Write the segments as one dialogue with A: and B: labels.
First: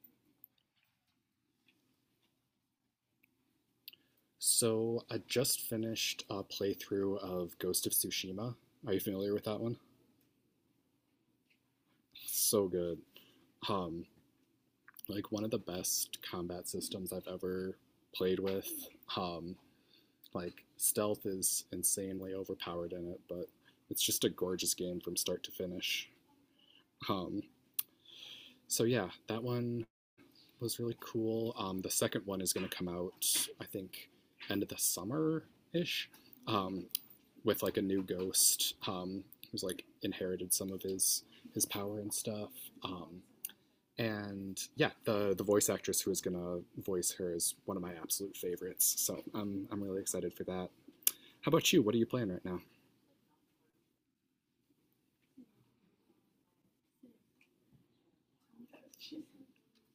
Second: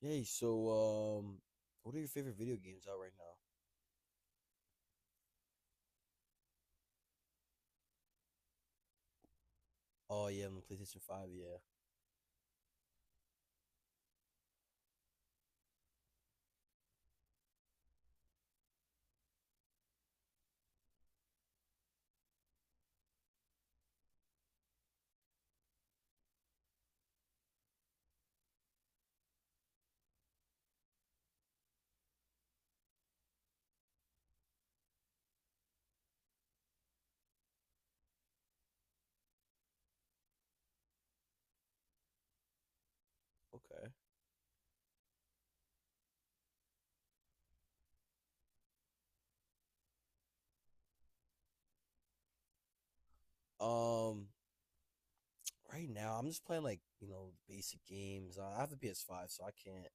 A: Yay, so um what are your favorite video games out right now?
B: So I just finished a playthrough of Ghost of Tsushima. Are you familiar with that one?
A: Oh yeah, I'm on PlayStation 5, yeah.
B: So good. Um, like one of the best combat systems I've ever played with. Um, like stealth is insanely overpowered in it, but it's just a gorgeous game from start to finish. Um, so yeah, that one was really cool. The second one is going to come out, I think, end of the summer ish. Um, with like a new ghost who's like inherited some of his power and stuff. Um,
A: Okay.
B: and yeah, the voice actress who is gonna voice her is one of my absolute favorites. So I'm really excited for that. How about you? What are you playing right now?
A: Um right now I'm just playing, like, you know, basic games. I have the PS5, so I can't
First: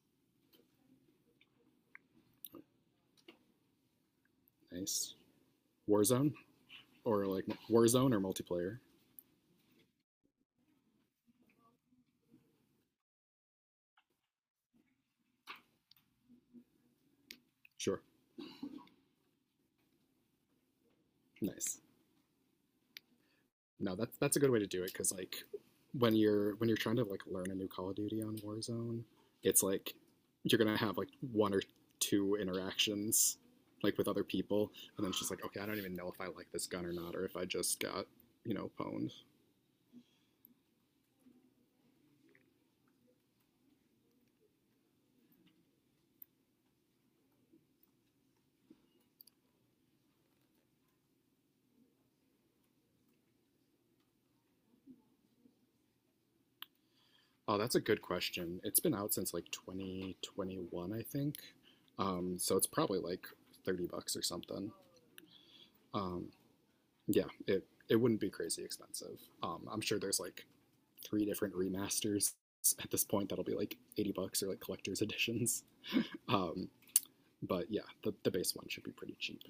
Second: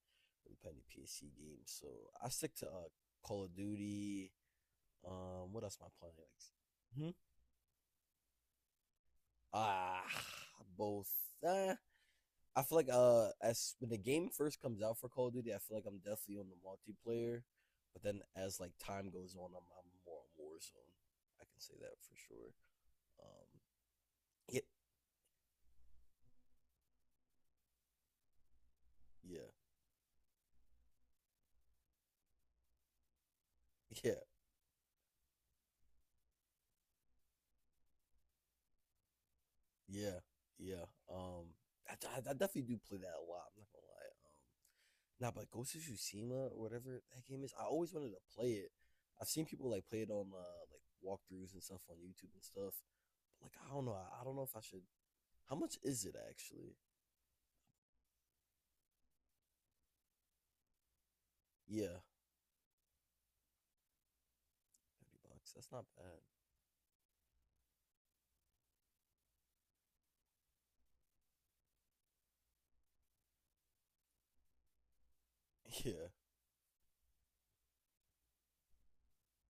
A: really play any PSC games. So I stick to Call of Duty.
B: Nice.
A: Um, what else am I playing?
B: Warzone
A: Like, hmm?
B: or like Warzone or multiplayer?
A: Ah, both. uh, I feel like as when the game first comes out for Call of Duty, I feel like I'm definitely on the multiplayer,
B: Sure.
A: but then as like time goes on, I'm more on Warzone. I can say
B: Nice.
A: that for sure. Um,
B: No, that's a good way
A: yeah,
B: to do it because like when you're trying to like learn a new Call of Duty on Warzone,
A: yeah.
B: it's like you're gonna have like one or two interactions like with other people, and then it's just like okay, I don't even know if I like this gun or not, or if I just got pwned.
A: Yeah, yeah, yeah. Um, I definitely do play that a lot. I'm not gonna lie. Nah, but Ghost of Tsushima or whatever that game is, I always wanted to play it. I've seen people like play it on like walkthroughs and stuff on YouTube and stuff. But like, I don't know. I don't know if I should. How much is it actually?
B: Oh, that's a good question. It's been out since like 2021, I think.
A: Yeah.
B: So it's probably like 30 bucks or something.
A: $30. That's not bad.
B: Um, yeah, it wouldn't be crazy expensive. I'm sure there's like three different remasters at this point that'll be like 80 bucks or like collector's editions.
A: Yeah.
B: Um, but yeah, the base one should be pretty cheap,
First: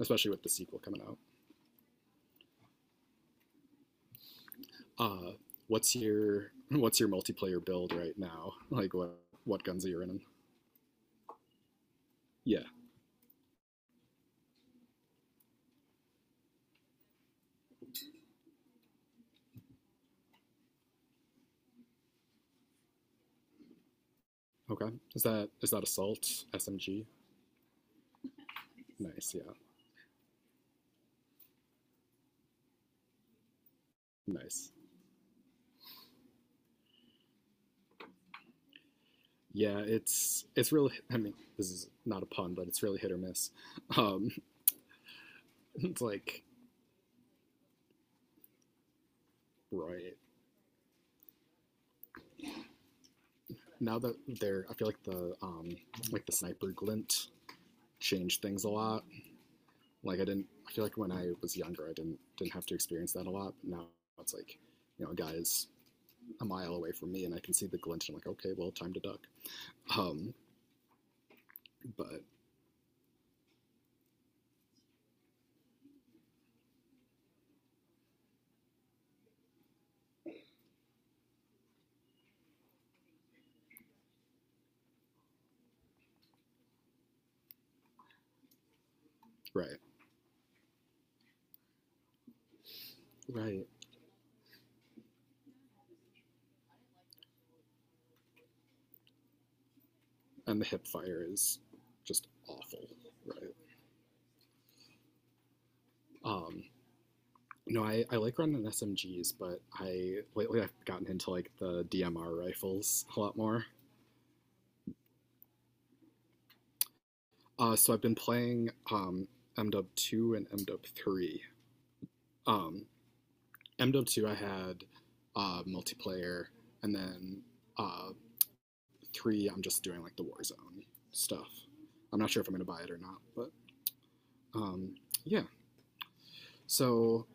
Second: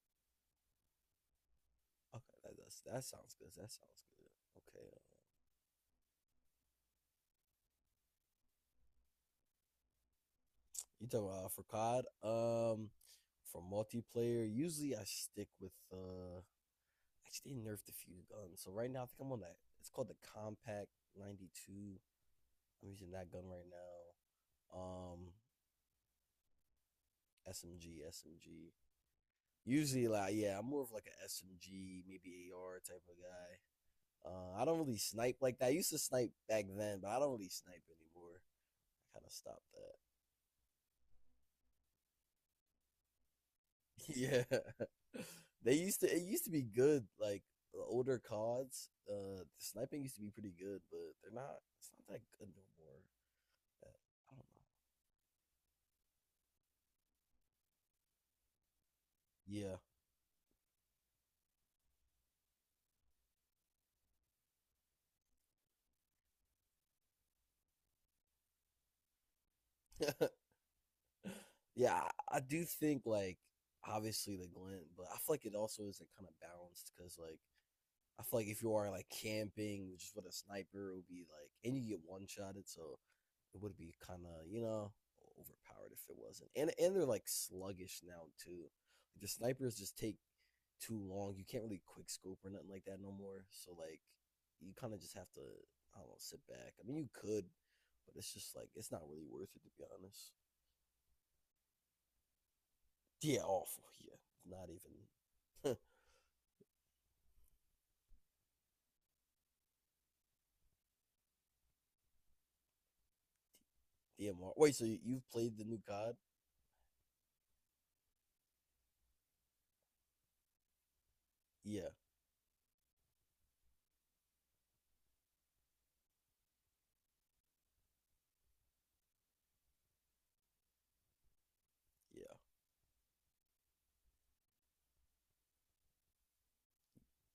B: especially with the sequel coming out.
A: Okay. That sounds good. That sounds good. Okay.
B: Uh, what's your what's your multiplayer build right now? Like what guns are you running?
A: You talking about for COD?
B: Yeah.
A: For multiplayer, usually I stick with Actually, they nerfed a few guns. So right now, I think I'm on that. It's called the Compact 92. I'm using that gun right now.
B: Okay.
A: Um,
B: Is that assault SMG?
A: SMG, SMG.
B: Nice. Yeah.
A: Usually, like, yeah, I'm more of like a SMG, maybe AR type of guy. I
B: Nice.
A: don't really snipe like that. I used to snipe back then, but I don't really snipe anymore. I kind of stopped
B: Yeah.
A: that.
B: It's really. I mean, this is not a pun, but it's really hit or miss. Um,
A: Yeah. They used
B: it's
A: to it
B: like
A: used to be good, like the older CODs. Sniping used
B: right
A: to be pretty good, but they're not it's not that good no more.
B: now that
A: Uh,
B: they're, I feel like the like the sniper glint changed things a lot like I didn't I feel like when I was younger I didn't have to experience that a lot, but now it's like you know a guy is a mile away from me and I can see the glint and I'm like okay, well time to duck.
A: I don't know. Yeah.
B: Um
A: Yeah,
B: but
A: I do think like, obviously the glint, but I feel like it also isn't kind of balanced because, like, I feel like if you are like camping just with a sniper, it would be like, and you get one shotted, so it would be kind of, you know, overpowered if it wasn't. And they're like sluggish now too. Like, the snipers
B: Right,
A: just take too long. You can't really quick scope or nothing like that no more.
B: right,
A: So like, you kind of just have to, I don't know, sit back. I mean, you could, but it's just like, it's not really worth it, to be honest.
B: and the hip fire is just awful.
A: Yeah,
B: Right.
A: awful. Yeah, not even.
B: um no, I like running SMGs, but I lately I've gotten into like the DMR rifles a lot more.
A: DMR. Wait, so you've played the new COD?
B: So I've been playing MDub two and MDub three.
A: Yeah,
B: Um, MDub two I had multiplayer, and then uh, three I'm just doing like the Warzone stuff. I'm not
A: yeah.
B: sure if I'm gonna buy it or not, but um, yeah. So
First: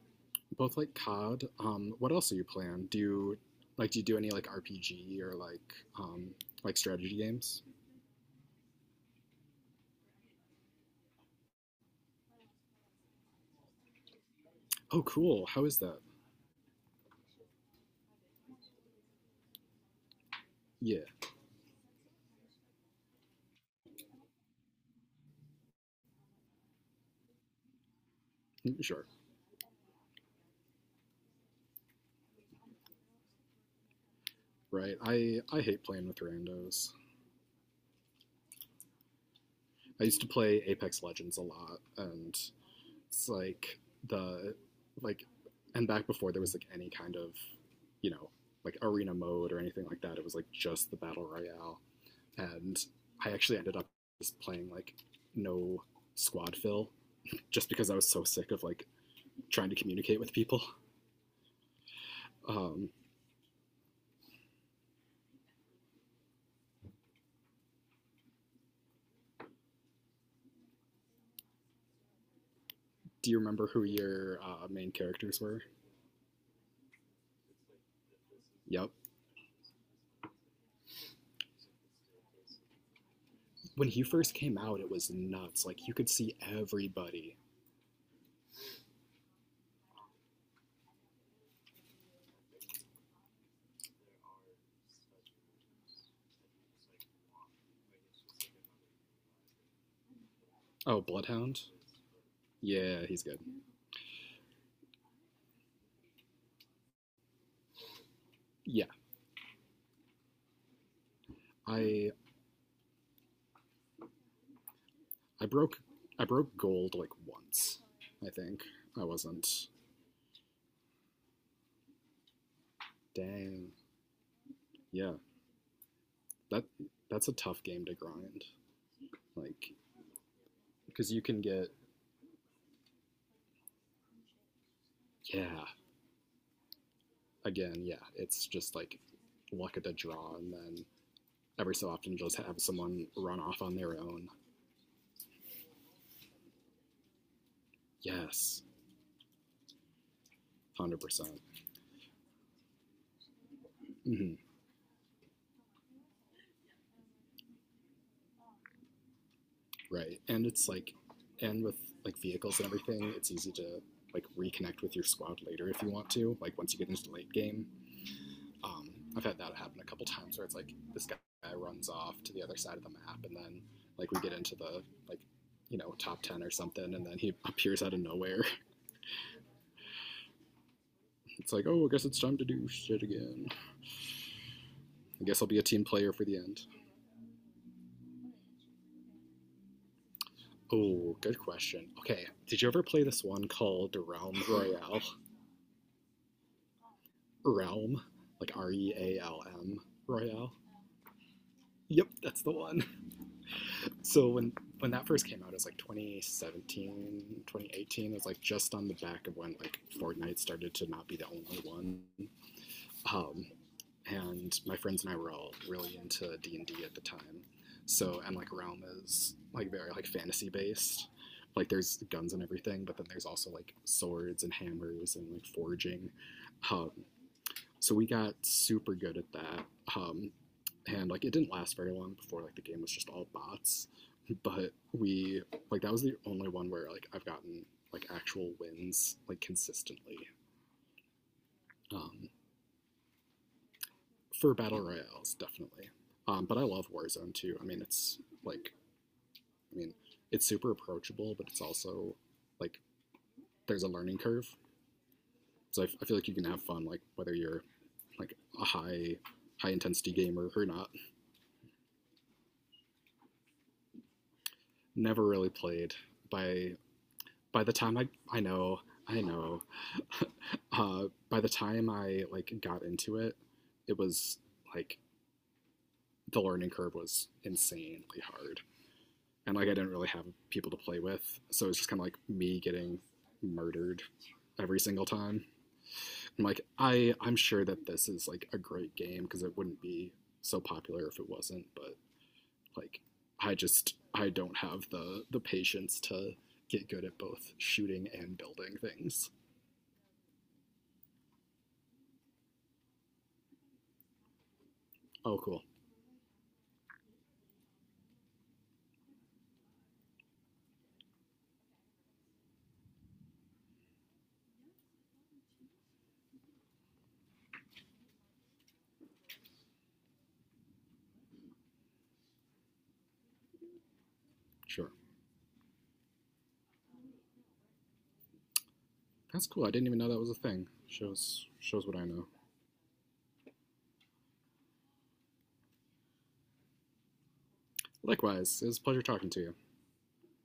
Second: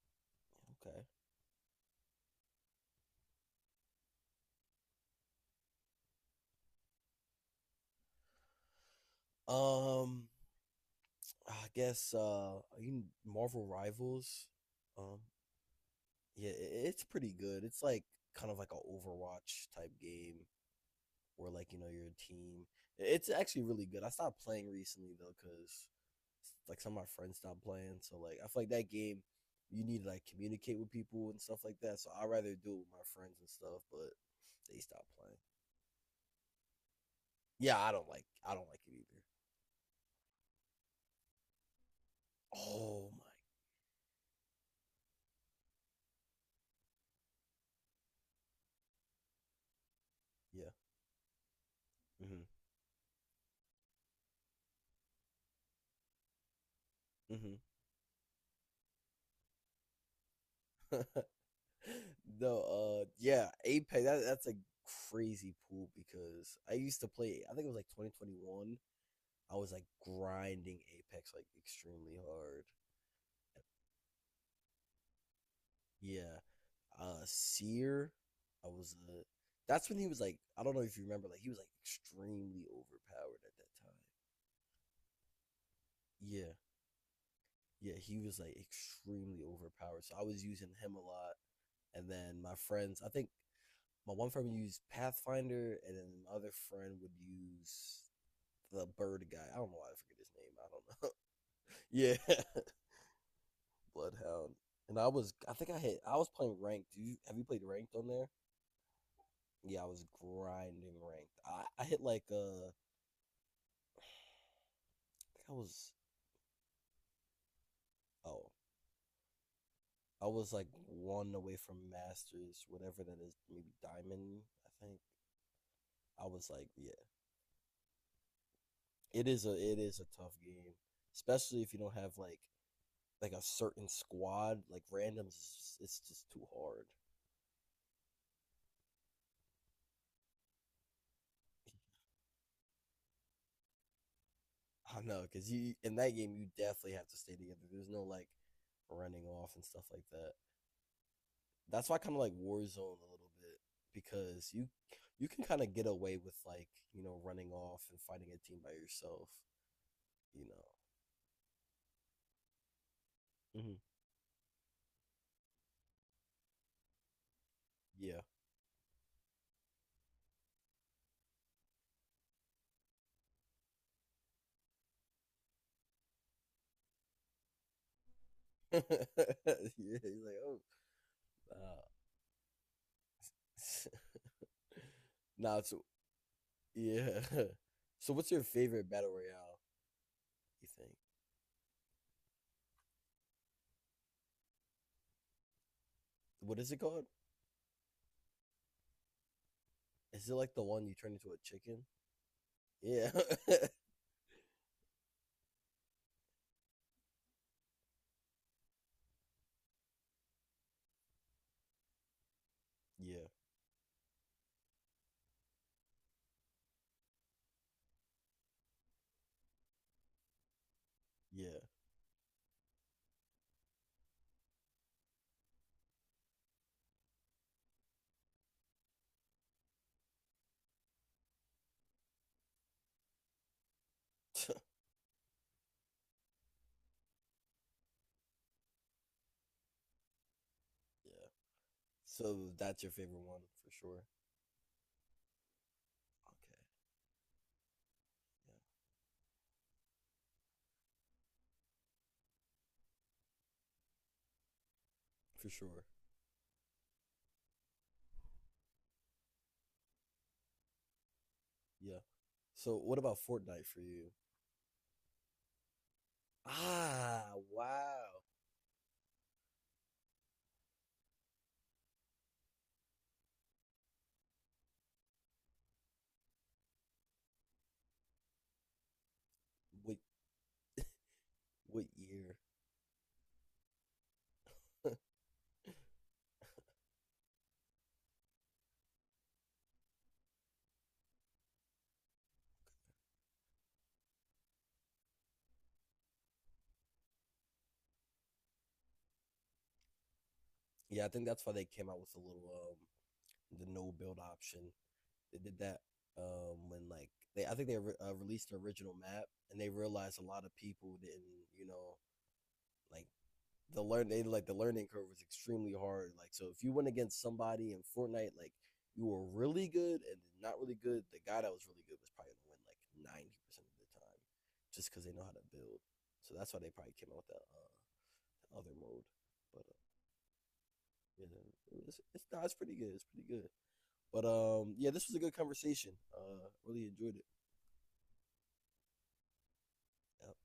B: both like
A: Okay.
B: COD. What else are you playing? Do you like do you do any like RPG or like strategy games?
A: Um, I guess you Marvel Rivals.
B: Oh,
A: Um,
B: cool. How is that?
A: yeah, it's pretty good. It's like kind of like a Overwatch type game.
B: Yeah,
A: Or like, you know, your team. It's actually really good. I stopped playing recently though because like some of my friends stopped playing, so like I feel like that
B: sure.
A: game you need to like communicate with people and stuff like that. So I'd rather do it with my friends and stuff, but they
B: Right.
A: stopped playing.
B: I hate playing with randos.
A: Yeah, I don't like it either.
B: I used to play Apex Legends a lot, and
A: Oh
B: it's
A: my,
B: like the like, and back before there was like any kind of, you know, like arena mode or anything like that. It was like
A: yeah.
B: just the battle royale, and I actually ended up just playing like no squad fill
A: Mm-hmm.
B: just because I was so sick of like trying to communicate with people.
A: Mm-hmm. No.
B: Um,
A: Yeah, Apex, that's a crazy pool because I used to play, I think it was like 2021. I was like grinding Apex like extremely hard. And
B: do you remember who your main characters were?
A: yeah. Uh, Seer. I
B: Yep.
A: was that's when he was like, I don't know if you remember, like he was like extremely overpowered at that
B: When
A: time.
B: he first came out, it was nuts. Like you could see
A: Yeah.
B: everybody.
A: Yeah, he was like extremely overpowered. So I was using him a lot. And then my friends, I think my one friend would use Pathfinder and then my other friend would use the bird guy. I don't know why I forget his name.
B: Oh,
A: I
B: Bloodhound.
A: don't know. Yeah.
B: Yeah, he's good.
A: Bloodhound. And I was I think I hit I was playing ranked. Do you Have you played ranked on there?
B: Yeah,
A: Yeah, I was grinding ranked. I hit
B: I
A: like I think
B: I
A: I
B: broke
A: was,
B: gold like once. I
A: oh,
B: think I wasn't.
A: I was like one away from masters, whatever that is, maybe
B: Dang.
A: diamond. I think
B: Yeah,
A: I was
B: that
A: like, yeah,
B: that's a tough game to grind. Like,
A: it is a tough game,
B: because you can
A: especially
B: get
A: if you don't have like a certain squad. Like randoms, is
B: yeah.
A: just- it's just too hard.
B: Again, yeah, it's just like luck at the draw, and then every so often just have someone run off on their own.
A: I don't know, because you in that game you definitely have to stay together. There's no like
B: Yes,
A: running off and stuff like that.
B: 100%.
A: That's why I kind of like Warzone a little bit
B: hmm
A: because you can kind of get away with like, you know, running off and fighting a team by yourself.
B: Right,
A: You
B: and
A: know.
B: it's like, and with like vehicles and everything, it's easy
A: Mhm.
B: to like reconnect with your squad later if you want to. Like once you get into the late game,
A: Yeah.
B: um, I've had that happen a couple times where it's like this guy runs off to the other side of the map, and then like we get into the like you know top ten or something, and then he appears out of nowhere.
A: Yeah. He's like, oh,
B: It's like,
A: uh.
B: oh, I guess it's time to do shit again. I guess I'll be
A: Nah.
B: a
A: So
B: team player for the end.
A: yeah. So what's your favorite battle royale, you think?
B: Oh, good question. Okay, did you ever play this one called Realm Royale?
A: What is it called?
B: Realm, like Realm
A: Is it
B: Royale.
A: like the one you turn into a chicken?
B: Yep, that's the one.
A: Yeah.
B: So when that first came out, it was like 2017, 2018. It was like just on the back of when like Fortnite started to not be the only one.
A: Yeah,
B: Um, and my friends and I were all really into D and D at the time. So and like Realm is like very like fantasy based.
A: yeah.
B: Like there's guns and everything, but then there's also like swords and hammers and like forging. Um, so we got super good at that. Um, and like it didn't last very long before like the game was just all bots, but we like that was the only one where like I've gotten like actual wins like consistently
A: Yeah.
B: um,
A: So that's your favorite one for sure.
B: for battle royales definitely.
A: Okay,
B: But I love Warzone too. I mean, it's like
A: yeah,
B: I mean it's super approachable, but it's also like there's a learning curve.
A: for
B: So
A: sure.
B: I feel like you can have fun like whether you're like a high intensity gamer or not.
A: Yeah. So what about Fortnite for you?
B: Never really played by
A: Ah,
B: by the time
A: wow.
B: I know by the time I like got into it, it was like the learning curve was insanely hard, and like I didn't
A: What
B: really have people to play with, so it's
A: what
B: just kind of like
A: year?
B: me getting murdered every single time. I'm like I'm sure that this is like a great game because it wouldn't be so popular if it wasn't, but like I just I don't have the patience to get good at both shooting and building things.
A: Yeah, I think that's why they came out with a little the no build option. They
B: Oh,
A: did
B: cool.
A: that when like they, I think they re- released the original map and they realized a lot of people didn't, you know, like the learn they like, the learning curve was extremely hard. Like, so if you went against somebody in Fortnite, like, you were really good and not really good, the guy that was really good was probably gonna win like 90% of the time, just
B: Sure.
A: because they know how to build. So that's why they probably came out with that other mode.
B: That's
A: But
B: cool. I didn't even know that was a thing. Shows
A: yeah,
B: shows what I
A: it's,
B: know.
A: nah, it's pretty good. It's pretty good. But yeah, this was a good conversation. Really enjoyed it.
B: Likewise, it was a pleasure talking to you.
A: Yeah.